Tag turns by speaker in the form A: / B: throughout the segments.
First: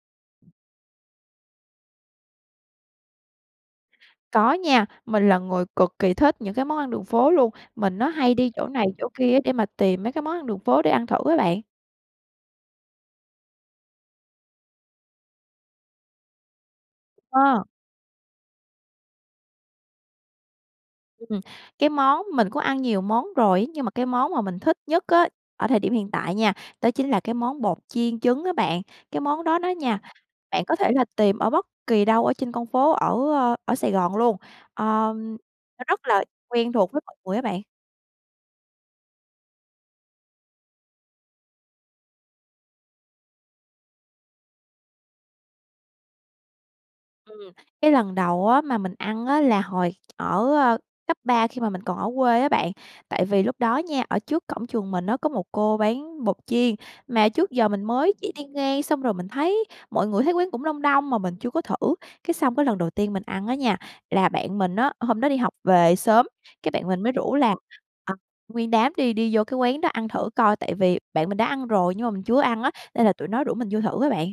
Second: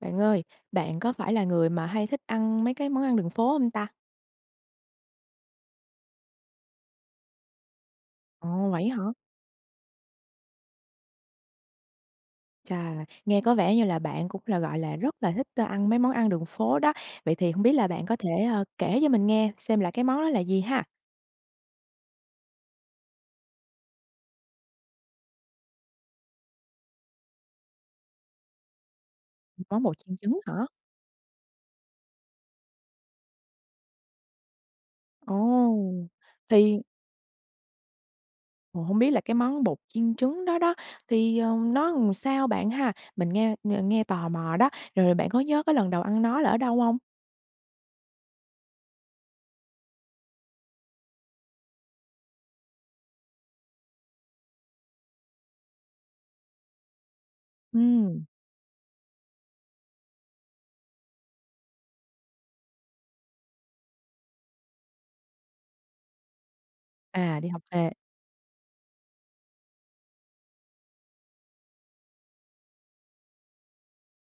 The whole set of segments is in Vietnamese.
A: Bạn ơi, bạn có phải là người mà hay thích ăn mấy cái món ăn đường phố hông ta?
B: Có nha. Mình là người cực kỳ thích những cái món ăn đường phố luôn. Mình á, hay đi chỗ
A: Ồ,
B: này
A: vậy á hả?
B: chỗ kia để mà tìm mấy cái món ăn đường phố để ăn thử á bạn.
A: Chà! Nghe có vẻ như là bạn cũng là, gọi là, rất là thích, ơ, ăn mấy món ăn đường phố đó. Vậy thì hông
B: Ờ.
A: biết là bạn có thể, a, kể cho mình nghe xem là cái món đó là gì ha?
B: Ừ, ừm. Cái món mình cũng ăn nhiều món rồi nhưng mà cái món mà mình thích nhất á, ở thời điểm hiện tại nha, đó chính là món bột chiên trứng á bạn. Cái món đó
A: Ừ,
B: đó
A: món bột
B: nha,
A: chiên trứng
B: bạn
A: hả?
B: có thể là tìm ở bất kỳ đâu ở trên con phố ở, ơ, ở Sài Gòn luôn. Ờm, nó
A: Ồ!
B: rất là quen
A: Thì
B: thuộc với mọi người á bạn.
A: Ồ, hông biết là cái món bột chiên trứng đó đó, thì, ờ, nó làm sao bạn ha? Mình nghe ng nghe tò mò đó. Rồi rồi bạn có nhớ cái lần đầu ăn nó là ở đâu hông?
B: Ừm, cái lần đầu á mà mình ăn á là hồi ở, a, cấp 3 khi mà mình còn ở quê á bạn. Tại vì lúc đó nha, ở trước cổng trường mình á có một cô bán bột chiên, mà trước giờ mình mới
A: Ừm.
B: chỉ đi ngang, xong rồi mình thấy mọi người thấy quán cũng đông đông mà mình chưa có thử. Cái xong cái lần đầu tiên mình ăn á nha, là bạn mình á hôm đó đi học về sớm, cái bạn mình mới rủ
A: À, đi
B: là,
A: học về.
B: à, nguyên đám đi đi vô cái quán đó ăn thử coi, tại vì bạn mình đã ăn rồi nhưng mà mình chưa ăn á, nên là tụi nó rủ mình vô thử á bạn.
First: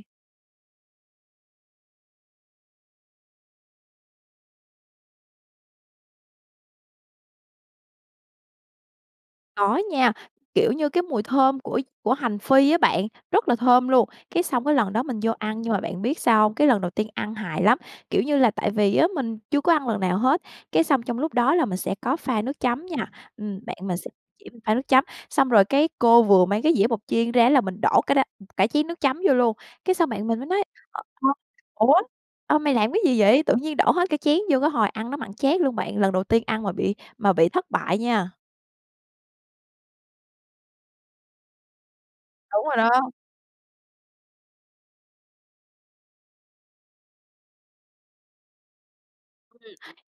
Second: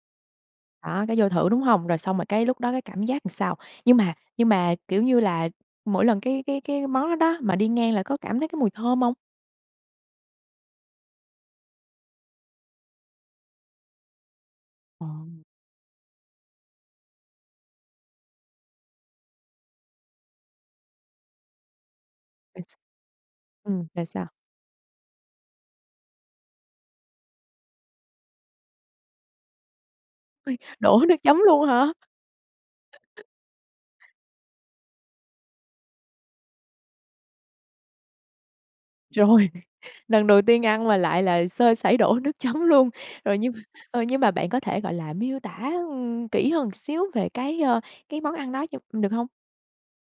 A: Đó, cái vô thử, đúng hông? Rồi xong rồi cái lúc đó cái cảm giác làm sao? Nhưng mà nhưng mà, kiểu như là, mỗi lần cái cái cái món đó đó, mà đi ngang là có cảm thấy cái mùi thơm hông?
B: Có nha. Kiểu như, cái mùi thơm của của hành phi á bạn, rất là thơm luôn, cái xong cái lần đó
A: Ồ!
B: mình vô ăn nhưng mà bạn biết sao hông? Cái lần đầu tiên ăn hài lắm, kiểu như là, tại vì á mình chưa có ăn lần nào hết, cái xong trong lúc đó là mình sẽ có pha nước
A: [unintelligible]
B: chấm nha. Ừm, bạn
A: Ừm,
B: mình
A: rồi
B: s
A: sao?
B: chỉ mình pha nước chấm. Xong rồi cái cô vừa mấy cái dĩa bột chiên ra là mình đổ cái đ ừm, cả chén nước chấm vô luôn. Cái xong bạn mình mới
A: Ôi!
B: nói,
A: Đổ nước
B: ờ,
A: chấm
B: [unintelligible]
A: luôn hả?
B: "Ủa, ơ, mày làm cái gì vậy? Tự nhiên đổ hết cái chén vô?" Cái hồi ăn nó mặn chát luôn bạn, lần đầu tiên ăn mà bị mà bị thất bại nha.
A: Rồi, lần đầu tiên ăn mà lại là sơ sẩy, đổ nước chấm
B: Đúng rồi
A: luôn.
B: đó.
A: Rồi nhưng mà ờ, nhưng mà bạn có thể, gọi là, miêu tả, ừm, kỹ hơn xíu về cái, ờ, cái món ăn đó cho mình được hông?
B: Ừm.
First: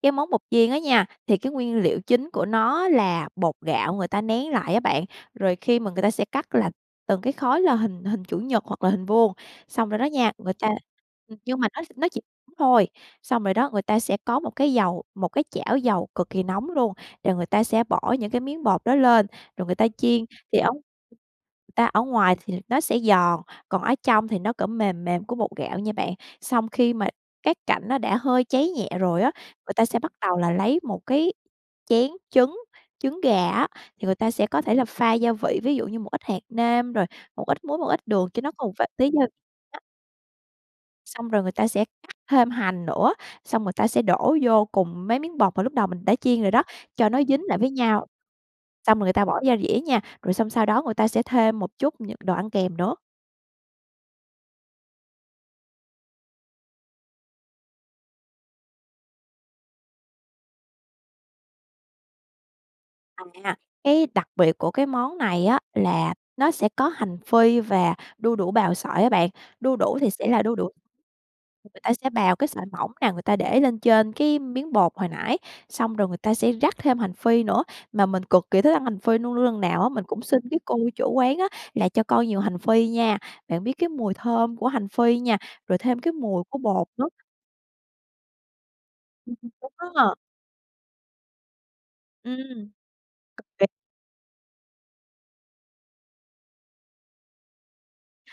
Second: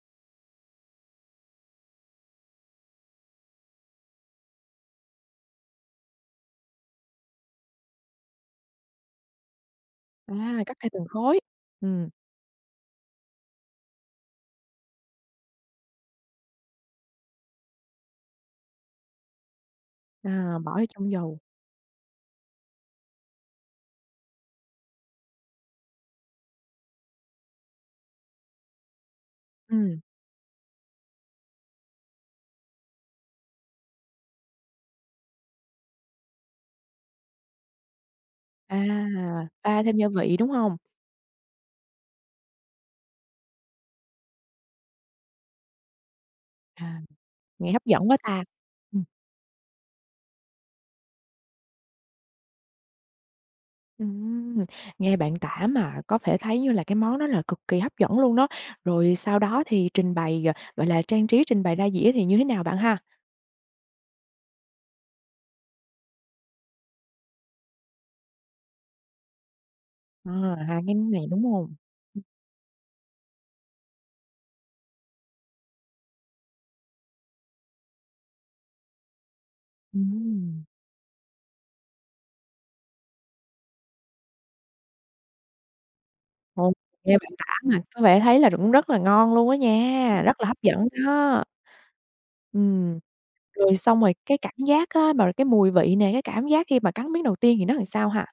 B: Cái món bột chiên á nha, thì cái nguyên liệu chính của nó là bột gạo người ta nén lại á bạn, rồi khi mà người ta sẽ cắt là từng cái khối, là hình hình chữ nhật hoặc là hình vuông, xong rồi đó nha, người
A: À!
B: ta
A: Cắt theo từng khối,
B: nhưng mà nó nó
A: ừm.
B: chỉ nóng thôi. Xong rồi đó, người ta sẽ có một cái dầu một cái chảo dầu cực kỳ nóng luôn, rồi người ta sẽ bỏ những cái miếng bột đó lên, rồi người ta chiên, thì
A: À!
B: ở,
A: Bỏ vô
B: [unintelligible] người
A: trong dầu.
B: ta ở ngoài thì nó sẽ giòn, còn ở trong thì nó, kiểu, mềm mềm của bột gạo nha bạn. Xong khi mà các cạnh nó đã hơi cháy nhẹ rồi á, người ta
A: Ừm.
B: sẽ bắt đầu là lấy một cái chén trứng, trứng gà á, thì người ta sẽ có thể là pha gia vị, ví dụ như một ít hạt nêm, rồi một ít muối, một ít đường cho nó có một ph
A: À!
B: tí gia [unintelligible] á.
A: Pha thêm gia vị, đúng hông?
B: Xong rồi người ta sẽ cắt thêm hành nữa, xong người ta sẽ đổ vô cùng mấy miếng bột mà lúc đầu mình đã chiên rồi đó,
A: À!
B: cho nó dính lại với
A: Nghe hấp
B: nhau.
A: dẫn quá ta!
B: Xong
A: Ừm.
B: rồi người ta bỏ ra dĩa nha, rồi xong sau đó người ta sẽ thêm một chút những đồ ăn kèm nữa.
A: Ừm, nghe bạn tả mà có thể thấy như là cái món đó là cực kỳ hấp dẫn luôn đó. Rồi sau đó thì trình bày g gọi là trang trí, trình bày ra dĩa thì như thế nào bạn ha?
B: À, cái đặc biệt của cái món này á, là nó sẽ có hành phi và đu đủ bào sợi á bạn. Đu đủ thì sẽ
A: À!
B: là đu đủ
A: Hai cái này, đúng hông?
B: người ta sẽ
A: Ừm.
B: bào cái sợi mỏng nà, người ta để lên trên cái miếng bột hồi nãy, xong rồi người ta sẽ rắc thêm hành phi nữa. Mà mình cực kỳ thích ăn hành phi luôn. Luôn luôn lần nào á, mình cũng xin cái
A: Ừm.
B: cô chủ quán á, là: "Cho con nhiều hành phi nha." Bạn biết cái mùi thơm của hành phi nha, rồi thêm cái mùi của
A: Ồ!
B: bột nữa.
A: Nghe bạn tả mà có vẻ thấy là cũng rất là ngon luôn đó
B: [unintelligible]
A: nha, rất là hấp dẫn đó.
B: Ừm,
A: Ừm,
B: ô kê.
A: rồi xong rồi cái cảnh giác á, mà cái mùi vị nè, cái cảm giác khi mà cắn miếng đầu tiên thì nó làm sao ha?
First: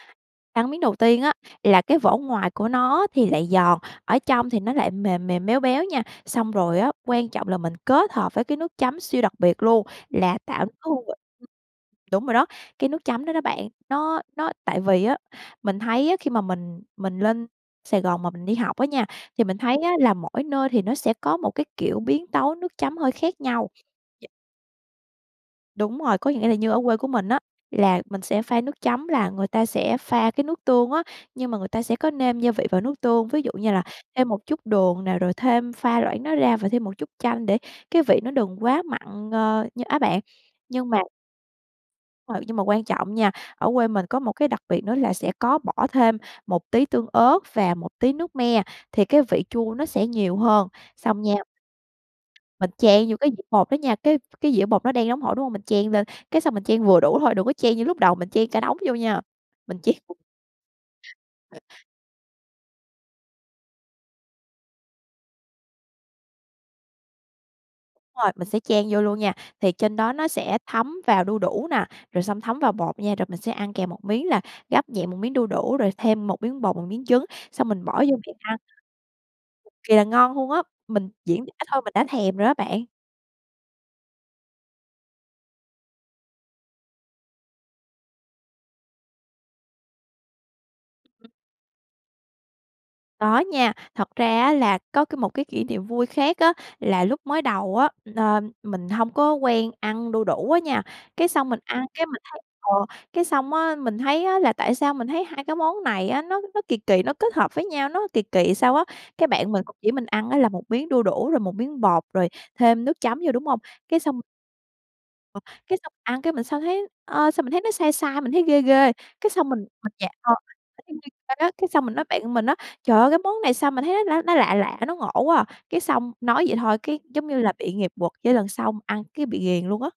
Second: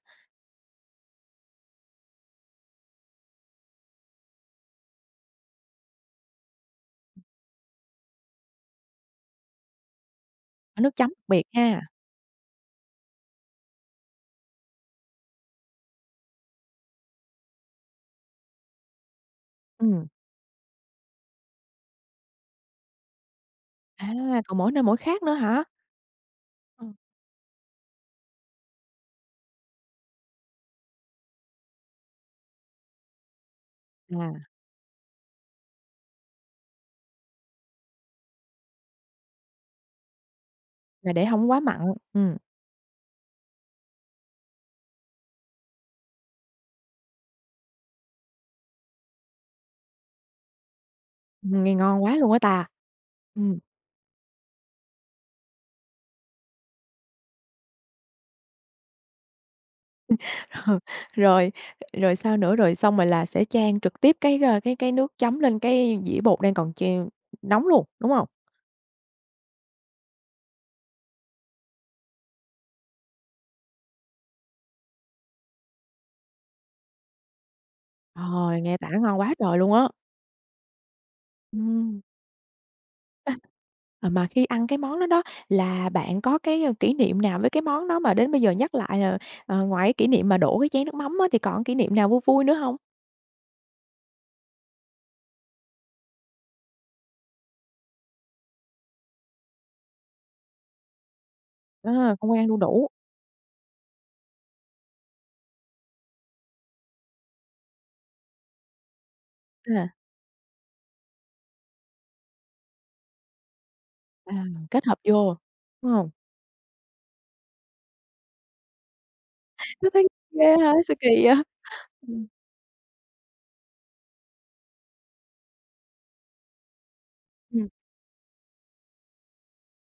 B: Cắn miếng đầu tiên á, là cái vỏ ngoài của nó thì lại giòn, ở trong thì nó lại mềm mềm, béo béo nha. Xong rồi á, quan trọng là mình kết hợp với cái nước chấm siêu đặc biệt luôn, là tạo cái
A: Có nước
B: hương
A: chấm
B: vị
A: biệt
B: [unintelligible]
A: ha.
B: đúng rồi đó, cái nước chấm đó đó bạn, nó nó tại vì á, mình thấy á, khi mà mình mình lên Sài Gòn mà mình đi học á nha, thì mình thấy á,
A: Ừm.
B: là mỗi nơi thì nó sẽ có một cái, kiểu, biến tấu nước chấm hơi khác nhau.
A: À!
B: D
A: Còn mỗi nơi mỗi khác nữa hả?
B: Đúng rồi, có nghĩa là như ở
A: Ờ.
B: quê của mình á, là mình sẽ pha nước chấm, là người ta sẽ pha cái nước tương á, nhưng mà người ta sẽ có nêm gia vị vào nước tương, ví dụ như là thêm
A: À!
B: một chút đường nè, rồi thêm pha loãng nó ra và thêm một chút chanh để cái vị nó đừng quá mặn, ờ, như á bạn. Nhưng mà
A: Là để hổng quá mặn, ừm.
B: Rồi, nhưng mà quan trọng nha, ở quê mình có một cái đặc biệt nữa là sẽ có bỏ thêm một tí tương ớt và một tí nước me, thì cái vị chua nó sẽ nhiều hơn, xong nha
A: Nghe ngon quá luôn á ta.
B: mình chan vô cái dĩa
A: Ừm.
B: bột đó nha, cái cái dĩa bột nó đang nóng hổi, đúng hông? Mình chan lên, cái xong mình chan vừa đủ thôi, đừng có chan như lúc đầu, mình chan cả đống vô nha. Mình chan
A: Rồi, rồi sao nữa? Rồi xong rồi là sẽ chan trực tiếp cái, ờ, cái cái nước chấm lên cái dĩa bột đang còn treo nóng luôn, đúng
B: Đúng
A: không?
B: rồi, mình sẽ chan vô luôn nha. Thì trên đó nó sẽ thấm vào đu đủ nè, rồi xong thấm vào bột nha, rồi mình sẽ ăn kèm một miếng là gắp nhẹ một miếng đu đủ, rồi thêm một miếng bột, một miếng trứng, xong mình bỏ vô miệng ăn.
A: Trời! Nghe tả ngon quá trời luôn
B: Cực
A: á.
B: kỳ là ngon luôn á, mình diễn tả thôi, mình
A: Ừm.
B: đã thèm rồi đó á bạn.
A: À mà khi ăn cái món đó đó, là bạn có cái kỷ niệm nào với cái món đó mà đến bây giờ nhắc lại ờ, ờ, ngoài cái kỷ niệm mà đổ cái chén nước mắm á,
B: Ừ.
A: thì còn kỷ niệm nào vui vui nữa hông?
B: Có nha. Thật ra á, là có cái một cái kỷ niệm vui khác á. Là lúc mới đầu á, ờ, mình có hông quen ăn đu đủ á nha, cái xong mình ăn, cái,
A: À.
B: mình
A: Không quen
B: thấy
A: ăn đu
B: ờ,
A: đủ.
B: cái xong á, mình thấy á, là tại sao mình thấy hai cái món này á, nó nó kỳ kỳ, nó kết hợp với nhau, nó kỳ kỳ sao á. Cái bạn mình cũng chỉ
A: [unintelligible]
B: mình ăn á, là một miếng đu đủ, rồi một miếng bột, rồi thêm nước chấm vô, đúng hông? Cái xong
A: À. Kết hợp vô,
B: cái xong
A: đúng hông?
B: ăn, cái mình sao thấy ờ, sao mình nó sai sai, mình thấy ghê ghê. Cái xong mình
A: Nó
B: mình
A: thấy
B: dạ, ờ
A: ghê ha. Sao kì vậy?
B: [unintelligible] cái xong mình nói
A: Ừm.
B: bạn mình á: "Trời ơi! Cái món này sao mà thấy nó nó lạ lạ, nó ngộ quá à." Cái xong nói vậy thôi, cái giống như là
A: Ừm.
B: bị nghiệp quật, cái lần sau ăn cái bị ghiền luôn á.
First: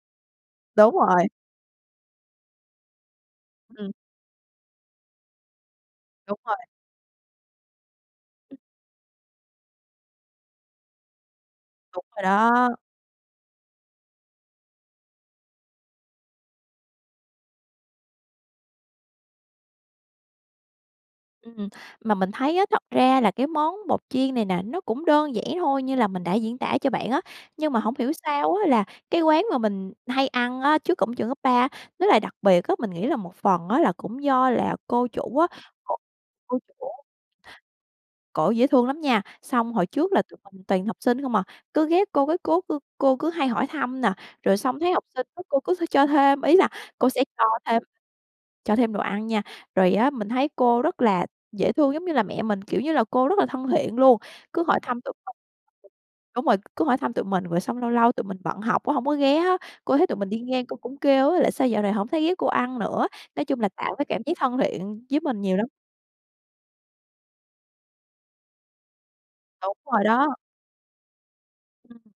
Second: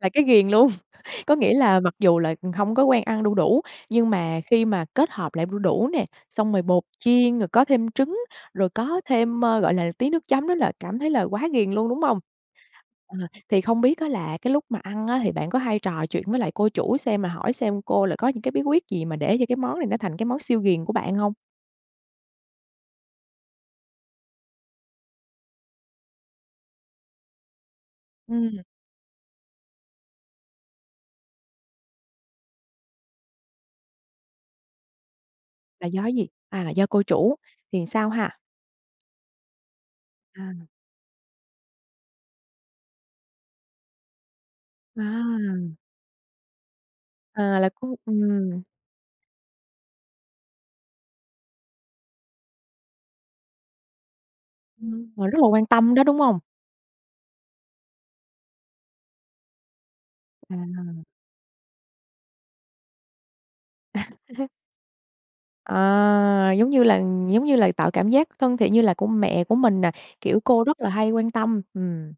A: Là cái ghiền luôn.
B: Đúng rồi.
A: Có nghĩa là, mặc dù là hông có quen ăn đu đủ,
B: Ừm.
A: nhưng mà khi mà kết hợp lại đu đủ nè,
B: Đúng
A: xong
B: rồi.
A: rồi bột chiên, rồi có thêm trứng,
B: Ừm.
A: rồi có thêm, ơ, gọi là, tí nước chấm nữa là cảm thấy là quá ghiền luôn, đúng
B: Đúng
A: hông?
B: rồi đó.
A: À, thì không biết á, là cái lúc mà ăn á, thì bạn có hay trò chuyện với lại cô chủ xem, mà hỏi xem cô là có những cái bí quyết gì mà để cho cái món này nó thành cái món siêu ghiền của bạn hông?
B: Ừm. Mà mình thấy á, thật ra là cái món bột chiên này nè, nó cũng đơn giản thôi, như là mình đã diễn tả cho bạn á. Nhưng mà hổng hiểu sao
A: Ừm.
B: á, là cái quán mà mình hay ăn á, trước cổng trường cấp 3 nó lại đặc biệt á. Mình nghĩ là một phần á, là cũng do là cô chủ á,
A: Là
B: cô
A: do cái gì?
B: cô
A: À! Do
B: chủ
A: cô chủ, thì sao ha?
B: cổ dễ thương lắm nha. Xong hồi trước là tụi mình
A: À.
B: toàn học sinh không à, cứ ghé cô, cái cố cô cô cứ hay hỏi thăm nè. Rồi xong thấy học sinh á, cô
A: À.
B: cứ th cho thêm, ý là cô sẽ cho
A: À. Là
B: thêm
A: cứ ừm.
B: cho thêm đồ ăn nha. Rồi á, mình thấy cô rất là dễ thương giống như là mẹ mình, kiểu như là cô rất là thân thiện luôn. Cứ hỏi thăm tụi
A: Ừm, và
B: mình
A: rất là quan tâm đó, đúng hông?
B: đúng rồi, cứ hỏi thăm tụi mình. Rồi xong lâu lâu tụi mình bận học cũng không có ghé á, cô thấy tụi mình đi ngang, cô cũng
A: À!
B: kêu á, là: "Sao dạo này hổng thấy ghé cô ăn nữa?" Nói chung là tạo cái cảm giác thân thiện với mình nhiều lắm.
A: À! Giống như là giống như là tạo cảm giác thân thiện như là của mẹ của
B: Đúng
A: mình nè,
B: rồi đó.
A: kiểu, cô rất là hay quan tâm.
B: Ừm.
A: Ừm.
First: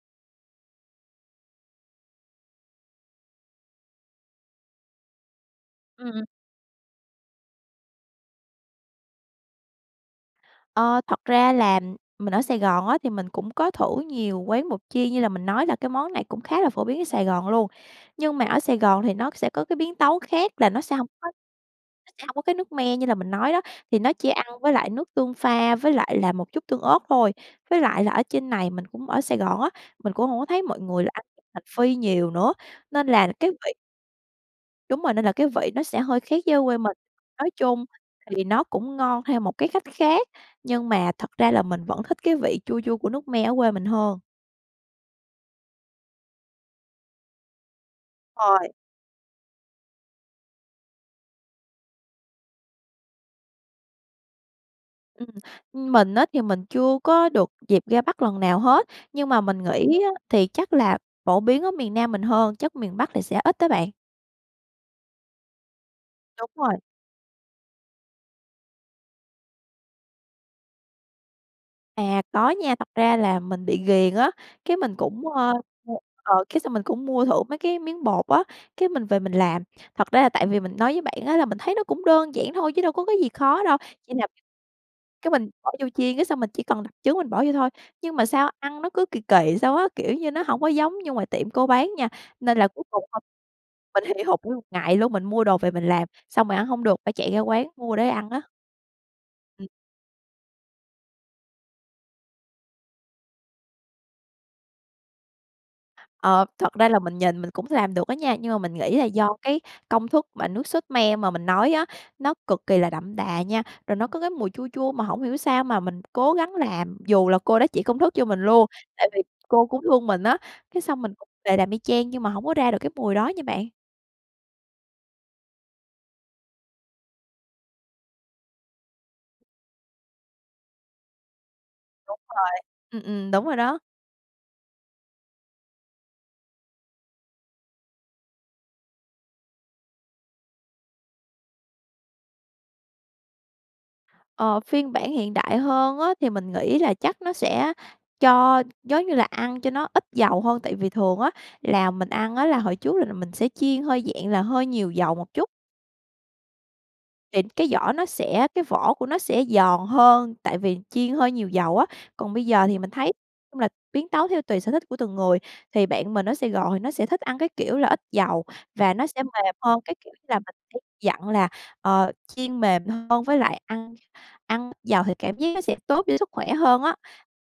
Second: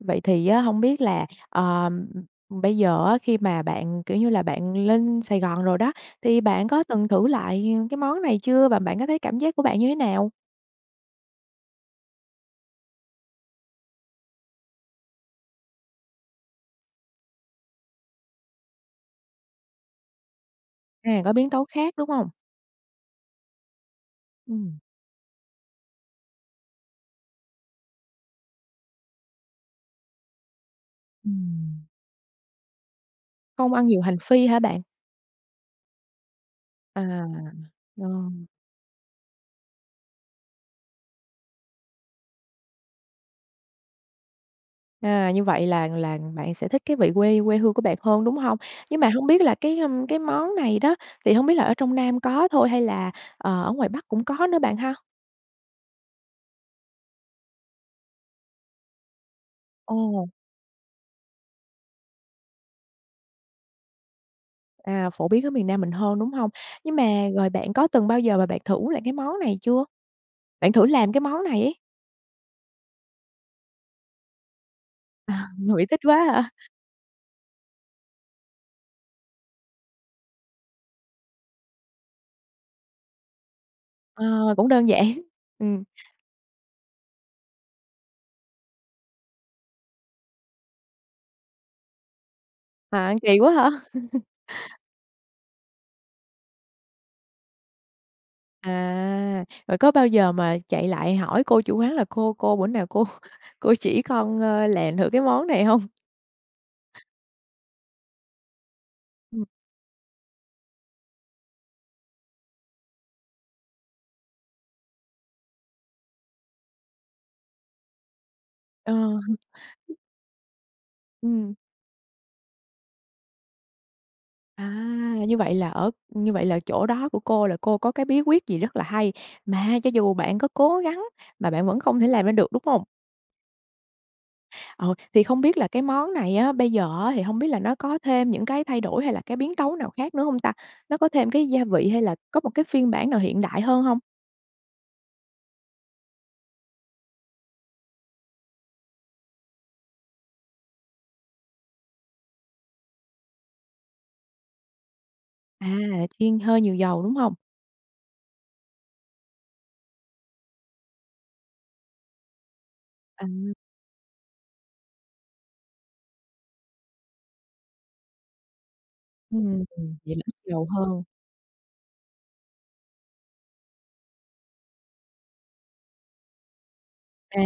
A: Vậy thì á, hông biết là, ờ, bây giờ á, khi mà bạn, kiểu như là, bạn lên Sài Gòn rồi đó,
B: Ừm, ừm.
A: thì bạn có từng thử lại cái món này chưa và bạn có thấy cảm giác của bạn như thế nào?
B: Ờ, thật ra là mình ở Sài Gòn á, thì mình cũng có thử nhiều quán bột chiên, như là mình nói là cái món này cũng khá là phổ biến ở Sài Gòn luôn. Nhưng mà ở Sài Gòn thì nó sẽ có cái biến tấu khác, là nó sẽ hông
A: À!
B: có
A: Có biến tấu khác, đúng
B: nó sẽ
A: không?
B: hổng có cái nước me như là mình nói đó, thì nó chỉ ăn với
A: Ừm.
B: lại nước tương pha với lại là một chút tương ớt thôi. Với lại là ở trên này, mình cũng ở Sài Gòn á, mình cũng hổng có thấy mọi người là ăn với hành
A: Ừm.
B: phi nhiều nữa, nên là cái vị
A: Không ăn nhiều hành phi hả bạn?
B: Đúng rồi, nên là cái vị nó sẽ hơi khác với ở quê mình.
A: À.
B: Nói chung
A: Ờ.
B: thì nó cũng ngon theo một cái cách khác, nhưng mà thật ra là mình vẫn thích cái vị chua chua của nước me ở quê mình hơn.
A: À. Như vậy là là bạn sẽ thích cái vị quê quê hương của bạn hơn, đúng hông?
B: Rồi.
A: Nhưng mà không biết là cái cái món này đó, thì hổng biết là ở trong Nam có thôi hay là, ờ, ở ngoài Bắc cũng có nữa bạn ha?
B: Ừm, ưm, mình á, thì mình chưa có được dịp ra Bắc lần nào hết, nhưng mà mình nghĩ á,
A: Ồ!
B: thì chắc là phổ biến ở miền Nam mình hơn, chắc miền Bắc thì sẽ ít đó bạn.
A: À! Phổ biến ở miền Nam mình hơn, đúng hông?
B: Đúng rồi.
A: Nhưng mà rồi bạn có từng bao giờ mà bạn thử lại cái món này chưa? Bạn thử làm cái món này ấy.
B: À, có nha. Thật ra là mình bị ghiền á, cái mình cũng
A: À!
B: ờ
A: Ngửi thích quá
B: ờ,
A: hả?
B: cái xong mình cũng mua thử mấy cái miếng bột á, cái mình về mình làm. Thật ra là tại vì mình nói với bạn á, là mình thấy nó cũng đơn giản thôi, chứ đâu có cái gì khó đâu, chỉ là [unintelligible]
A: Ờ, cũng đơn giản,
B: cái mình bỏ
A: ừm.
B: vô chiên, cái xong mình chỉ cần đập trứng mình bỏ vô thôi. Nhưng mà sao ăn nó cứ kỳ kỳ sao á, kiểu như nó hổng có giống như ngoài tiệm cô bán nha. Nên là cuối
A: À,
B: cùng
A: ăn
B: [unintelligible]
A: kỳ quá hả?
B: mình hì hục nguyên một ngày luôn, mình mua đồ về mình làm, xong rồi ăn hông được, phải chạy ra quán mua để ăn á.
A: À.
B: Ừ.
A: Vậy có bao giờ mà chạy lại hỏi cô chủ quán là: "Cô ơi cô, bữa nào cô cô chỉ con, ơ, làm thử cái món này." hông?
B: Ờ, thật ra là mình nhìn mình cũng làm được á nha. Nhưng mà mình nghĩ là do
A: Ừ.
B: cái công thức mà nước sốt me mà mình nói á, nó cực kỳ là đậm đà nha, rồi nó có cái mùi chua chua mà hổng hiểu sao mà mình cố gắng làm dù là cô đó chỉ công thức cho mình luôn,
A: Ờ.
B: tại vì cô cũng thương mình á. Cái xong mình
A: Ừm.
B: về làm y chang nhưng mà hổng có ra được cái mùi đó nha bạn.
A: À! Như vậy là ở như vậy là chỗ đó của cô là cô có cái bí quyết gì rất là hay, mà cho dù bạn có cố gắng mà bạn vẫn không thể
B: Đúng
A: làm ra được,
B: rồi,
A: đúng hông?
B: ừm, ừm. Đúng rồi đó.
A: Ờ, thì không biết là cái món này á, bây giờ á, thì hông biết là nó có thêm những cái thay đổi hay là cái biến tấu nào khác nữa hông ta? Nó có thêm cái gia vị hay là có một cái phiên bản nào hiện đại hơn hông?
B: Ờ, phiên bản hiện đại hơn á, mình nghĩ là chắc nó sẽ cho giống như là ăn cho nó ít dầu hơn, tại vì thường á, là mình ăn á, là hồi trước là là mình sẽ chiên hơi, dạng là, hơi nhiều dầu một chút.
A: À! Chiên hơi nhiều dầu, đúng hông?
B: Thì cái vỏ nó sẽ cái vỏ của nó sẽ giòn hơn, tại vì chiên hơi nhiều dầu á. Còn bây giờ thì mình thấy, nói
A: À!
B: chung là, biến tấu theo tùy sở thích của từng người. Thì bạn mình nó sẽ gọi nó sẽ thích ăn cái kiểu là ít dầu và nó sẽ mềm
A: Ừm,
B: hơn, cái kiểu
A: vậy là
B: như
A: ít
B: là mình
A: dầu
B: [unintelligible]
A: hơn.
B: dặn là, ờ, chiên mềm hơn với lại ăn ăn ít dầu thì cảm giác nó sẽ tốt cho sức khỏe hơn á.
A: À!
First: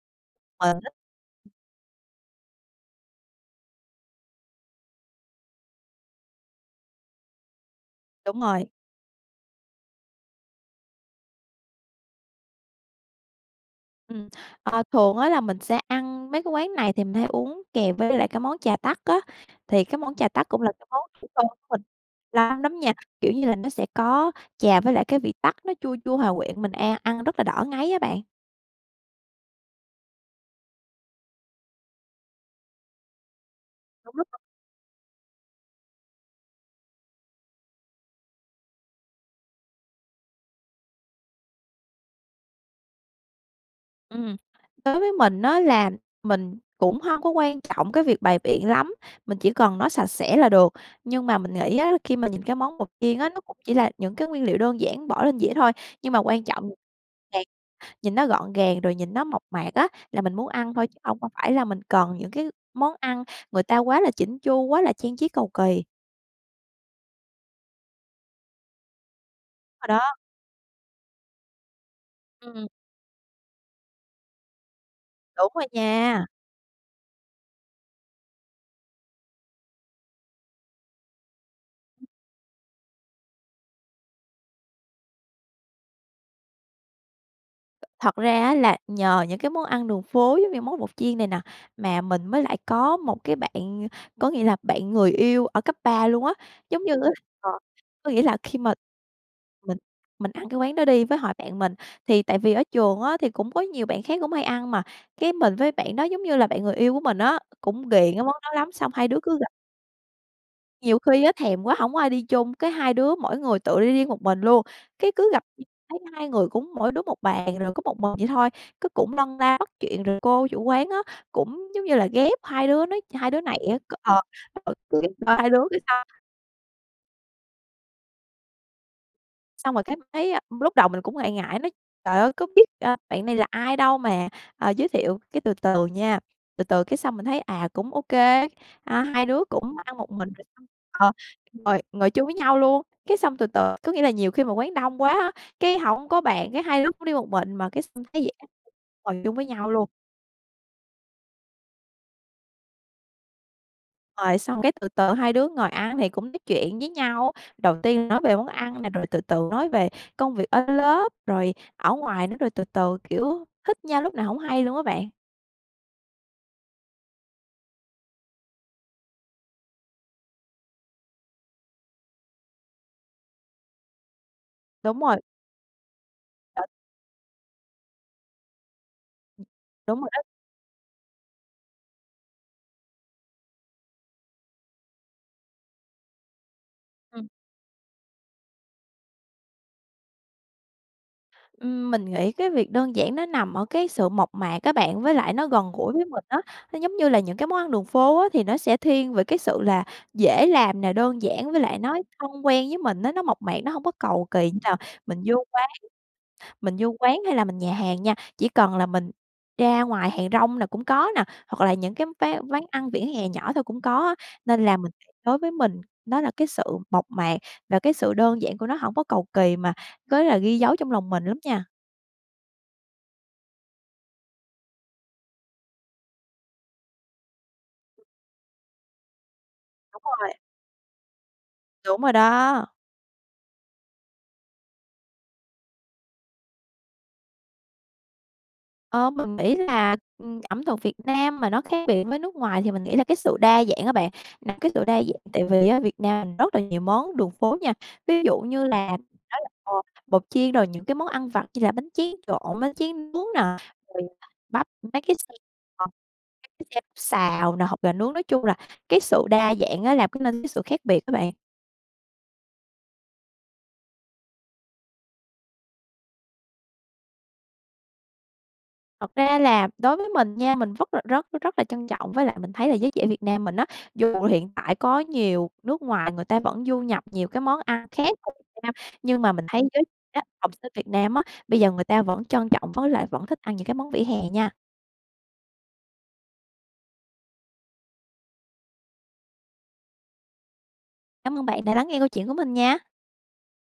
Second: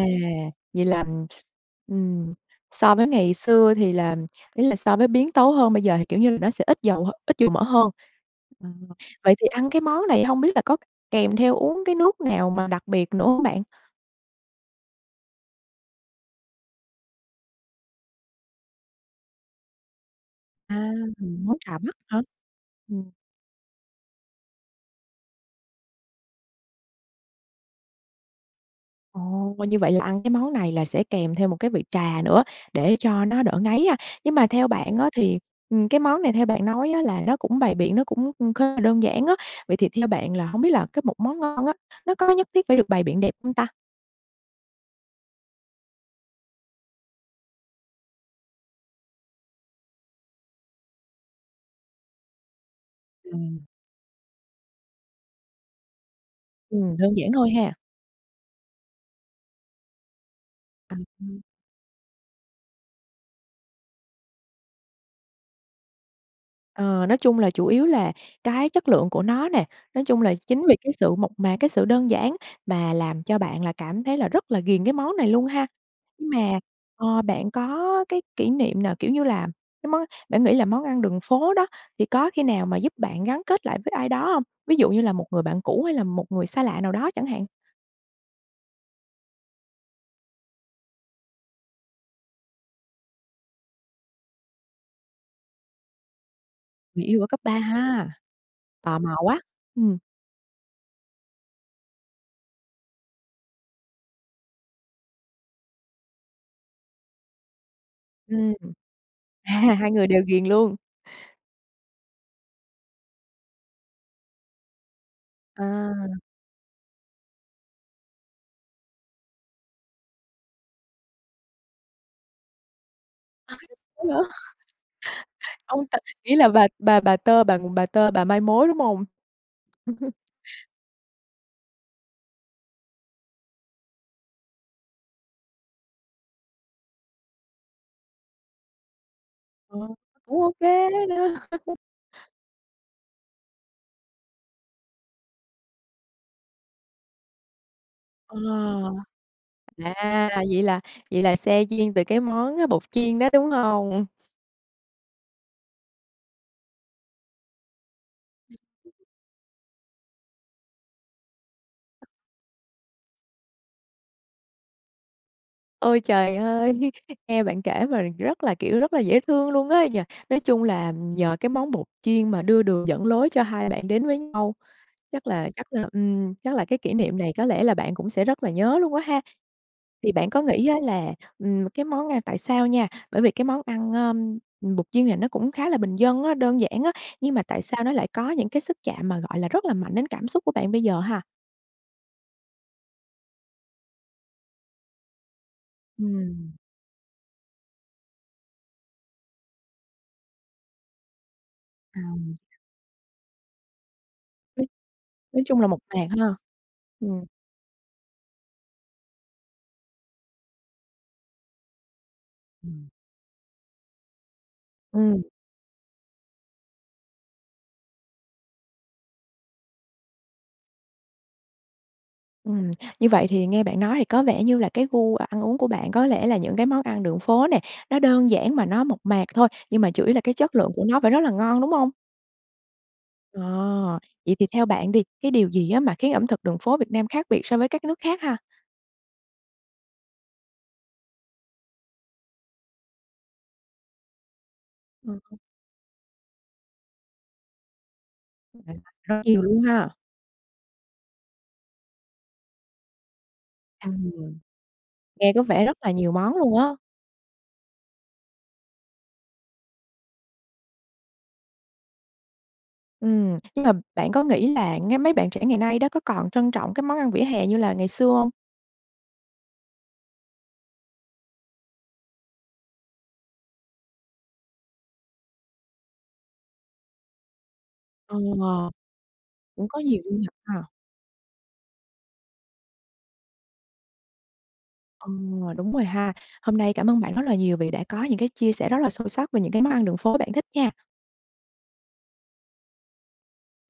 B: Ờ,
A: Vậy
B: rất.
A: là s
B: [unintelligible]
A: ừm, so với ngày xưa thì là ý là so với biến tấu hơn bây giờ thì kiểu như là nó sẽ ít dầu ít dầu mỡ hơn.
B: Đúng rồi.
A: À, vậy thì ăn cái món này hông biết là có kèm theo uống cái nước nào mà đặc biệt nữa hông bạn?
B: Ừm, à, thường á, là mình sẽ ăn mấy cái quán này thì mình hay uống kèm với lại cái món trà tắc á, thì cái món trà tắc cũng là
A: À!
B: món tuổi thơ của
A: Món trà
B: mình.
A: Bắc hả?
B: [unintelligible] lắm nha,
A: Ừm.
B: kiểu như là nó sẽ có trà với lại cái vị tắc, nó chua chua, hòa quyện, mình an ăn rất là đỡ ngấy á bạn.
A: Ồ! Coi như vậy là ăn cái món này là sẽ kèm theo một cái vị trà nữa để cho nó đỡ ngấy ha.
B: Đúng rồi.
A: Nhưng mà theo bạn á, thì ừm, cái món này theo bạn nói á, là nó cũng bày biện, nó cũng cũng khá là đơn giản á. Vậy thì theo bạn là hổng biết là cái một món ngon á, nó có nhất thiết phải được bày biện đẹp hông ta?
B: Ừm. Đối với mình á, là mình cũng hông có quan trọng cái việc bày biện lắm, mình chỉ cần nó sạch sẽ là được. Nhưng mà mình nghĩ á, khi mà nhìn cái món bột chiên á, nó cũng
A: Ừm.
B: chỉ là những cái nguyên liệu đơn giản bỏ lên dĩa thôi, nhưng mà quan trọng
A: Ừm, đơn giản
B: [unintelligible]
A: thôi ha.
B: nhìn nó gọn gàng, rồi nhìn nó mộc mạc á, là mình muốn ăn thôi, chứ không không
A: [unintelligible]
B: phải là mình cần những cái món ăn người ta quá là chỉn chu, quá là trang trí cầu kỳ.
A: Ờ, nói chung là chủ yếu là cái chất lượng của nó nè.
B: Đúng rồi
A: Nói
B: đó.
A: chung là chính vì cái sự mộc mạc, cái sự đơn giản
B: Ừm.
A: mà làm cho bạn là cảm thấy là rất là ghiền cái món này luôn
B: Đúng
A: ha.
B: rồi nha.
A: Nhưng mà ờ, bạn có cái kỷ niệm nào, kiểu như là cái món bạn nghĩ là món ăn đường phố đó, thì có khi nào mà giúp bạn gắn kết lại với ai đó hông? Ví dụ như là một người bạn cũ hay là một người xa lạ nào đó chẳng hạn.
B: Thật ra á, là nhờ những cái món ăn đường phố giống như món bột chiên này nè, mà mình mới lại có một cái bạn có nghĩa là bạn người yêu ở cấp 3 luôn á. Giống như
A: Người
B: á,
A: yêu ở cấp
B: ờ
A: 3 ha.
B: có nghĩa là khi mà
A: Tò mò quá!
B: mình
A: Ừm.
B: mình ăn cái quán đó đi, với hội bạn mình, thì tại vì ở trường á, thì cũng có nhiều bạn khác cũng hay ăn mà, cái, mình với bạn đó giống như là bạn người yêu của mình á, cũng ghiền cái món đó
A: Ừm.
B: lắm xong hai đứa cứ gặp.
A: À, hai người đều ghiền luôn.
B: Nhiều khi á, thèm quá, hổng có ai đi chung, cái hai đứa mỗi người tự đi riêng một mình luôn. Cái, cứ gặp [unintelligible] thấy
A: À!
B: hai người cũng mỗi đứa một bàn, rồi có một mình vậy thôi, cái cũng lân la bắt chuyện. Rồi cô chủ quán á, cũng giống như là ghép hai đứa nó hai đứa
A: Hay
B: này á, c ờ,
A: vậy?
B: gợi chuyện cho hai đứa
A: Ông tơ
B: [unintelligible]
A: nghĩa là bà bà bà tơ bà bà tơ, bà mai mối, đúng hông?
B: Xong rồi cái mình thấy á, lúc đầu mình cũng ngại ngại nói: "Trời ơi, có biết, a, bạn này là ai đâu mà, ơ, giới thiệu." Cái từ từ nha, từ từ cái xong mình thấy, à, cũng ô kê, à, hai đứa cũng
A: Ờ,
B: ăn một mình,
A: cũng
B: rồi
A: ô
B: xong,
A: kê
B: ờ,
A: đó nha.
B: ngồi ngồi chung với nhau luôn. Cái xong từ từ có nghĩa là nhiều khi mà quán đông quá á, cái hổng có bàn, cái hai đứa cũng đi một mình, mà cái xong thấy vậy
A: Ờ,
B: á, ngồi chung với nhau luôn.
A: à, vậy là vậy là se duyên từ cái món bột chiên đó, đúng hông?
B: Rồi xong cái từ từ hai đứa ngồi ăn thì cũng nói chuyện với nhau. Đầu tiên nói về món ăn nè, rồi từ từ nói về công việc ở lớp, rồi ở ngoài nữa, rồi từ từ, kiểu, thích nhau lúc nào hổng hay luôn á bạn.
A: Ôi trời ơi! Nghe bạn kể mà rất là, kiểu, rất là dễ thương luôn á nhỉ. Nói chung là nhờ cái món bột chiên mà đưa đường dẫn lối cho hai bạn đến với nhau.
B: Đúng rồi.
A: Chắc là chắc là ừm, chắc là
B: [unintelligible]
A: cái kỷ niệm này có lẽ là bạn cũng sẽ rất là nhớ luôn quá ha.
B: Ừ, đúng rồi
A: Thì
B: đó.
A: bạn có nghĩ á, là ừm, cái món ăn tại sao nha bởi vì cái món ăn, à, bột chiên này nó cũng khá là bình dân á, đơn giản á,
B: Ừm.
A: nhưng mà tại sao nó lại có những cái sức chạm mà, gọi là, rất là mạnh đến cảm xúc của bạn bây giờ ha?
B: Ừm, mình nghĩ cái việc đơn giản nó nằm ở cái sự mộc mạc á bạn, với lại nó gần gũi với mình á.
A: Ừm.
B: Nó giống như là những cái món ăn đường phố á, thì nó sẽ thiên về cái sự là dễ làm nè, đơn giản với lại nói thân
A: Ờm.
B: quen với mình á, nó mộc mạc, nó hông có cầu kỳ như
A: [unintelligible]
B: là mình vô
A: nói chung là
B: quán
A: mộc mạc ha.
B: mình vô quán
A: Ừm.
B: hay là mình nhà hàng nha. Chỉ cần là mình ra ngoài hàng rong là cũng có nè, hoặc là những cái ván quán
A: Ừm.
B: ăn vỉa hè nhỏ thôi cũng có á, nên là mình
A: Ừm.
B: đối với mình nó là cái sự mộc mạc, và cái sự đơn giản của nó hổng có cầu kỳ, mà có là ghi dấu trong lòng mình lắm nha.
A: Ừm, như vậy thì nghe bạn nói thì có vẻ như là cái gu ăn uống của bạn có lẽ là những cái món ăn đường phố nè, nó đơn giản mà nó mộc mạc thôi, nhưng mà
B: Đúng
A: chủ yếu là cái
B: rồi.
A: chất lượng của nó phải rất là ngon, đúng hông?
B: Đúng rồi đó.
A: À! Vậy thì theo bạn đi, cái điều gì á, mà khiến ẩm thực đường phố Việt Nam khác biệt so với các nước khác ha?
B: Ờ, mình nghĩ là, ừm, ẩm thực Việt Nam mà nó khác biệt với nước ngoài thì mình nghĩ là cái sự đa dạng á bạn. Là cái sự đa dạng
A: [unintelligible]
B: tại vì á, Việt Nam rất là nhiều món đường phố nha, ví dụ như là mình
A: [unintelligible]
B: nói
A: nhiều
B: là,
A: luôn
B: ờ,
A: ha.
B: bột chiên, rồi những cái món ăn vặt như là bánh tráng trộn, bánh tráng nướng nè, rồi
A: Ừm,
B: bắp, mấy cái
A: nghe
B: xe
A: có vẻ rất
B: mà
A: là
B: [unintelligible]
A: nhiều món luôn á.
B: mấy cái xe bắp xào nè, hột gà nướng, nói chung là cái sự đa dạng á, làm cái nên sự khác biệt á bạn.
A: Ừm, nhưng mà bạn có nghĩ là ngay mấy bạn trẻ ngày nay đó, có còn trân trọng các món ăn vỉa hè như là ngày xưa hông?
B: Thật ra là đối với mình nha, mình vất là rất rất là trân trọng. Với lại mình thấy là giới trẻ Việt Nam mình á, dù hiện tại có nhiều nước ngoài người ta vẫn du nhập nhiều cái món ăn khác
A: Ờ,
B: vào Việt Nam, nhưng mà mình thấy
A: cũng có
B: giới
A: nhiều du
B: trẻ á,
A: nhập
B: học
A: ha.
B: sinh Việt Nam á, bây giờ người ta vẫn trân trọng với lại vẫn thích ăn những cái món vỉa hè nha.
A: Ờ, đúng rồi ha. Hôm nay cảm ơn bạn rất là nhiều vì đã có những cái chia sẻ rất là sâu sắc về những cái món ăn đường phố bạn thích nha.
B: Cám ơn bạn đã lắng nghe câu chuyện của mình nha.
A: Ba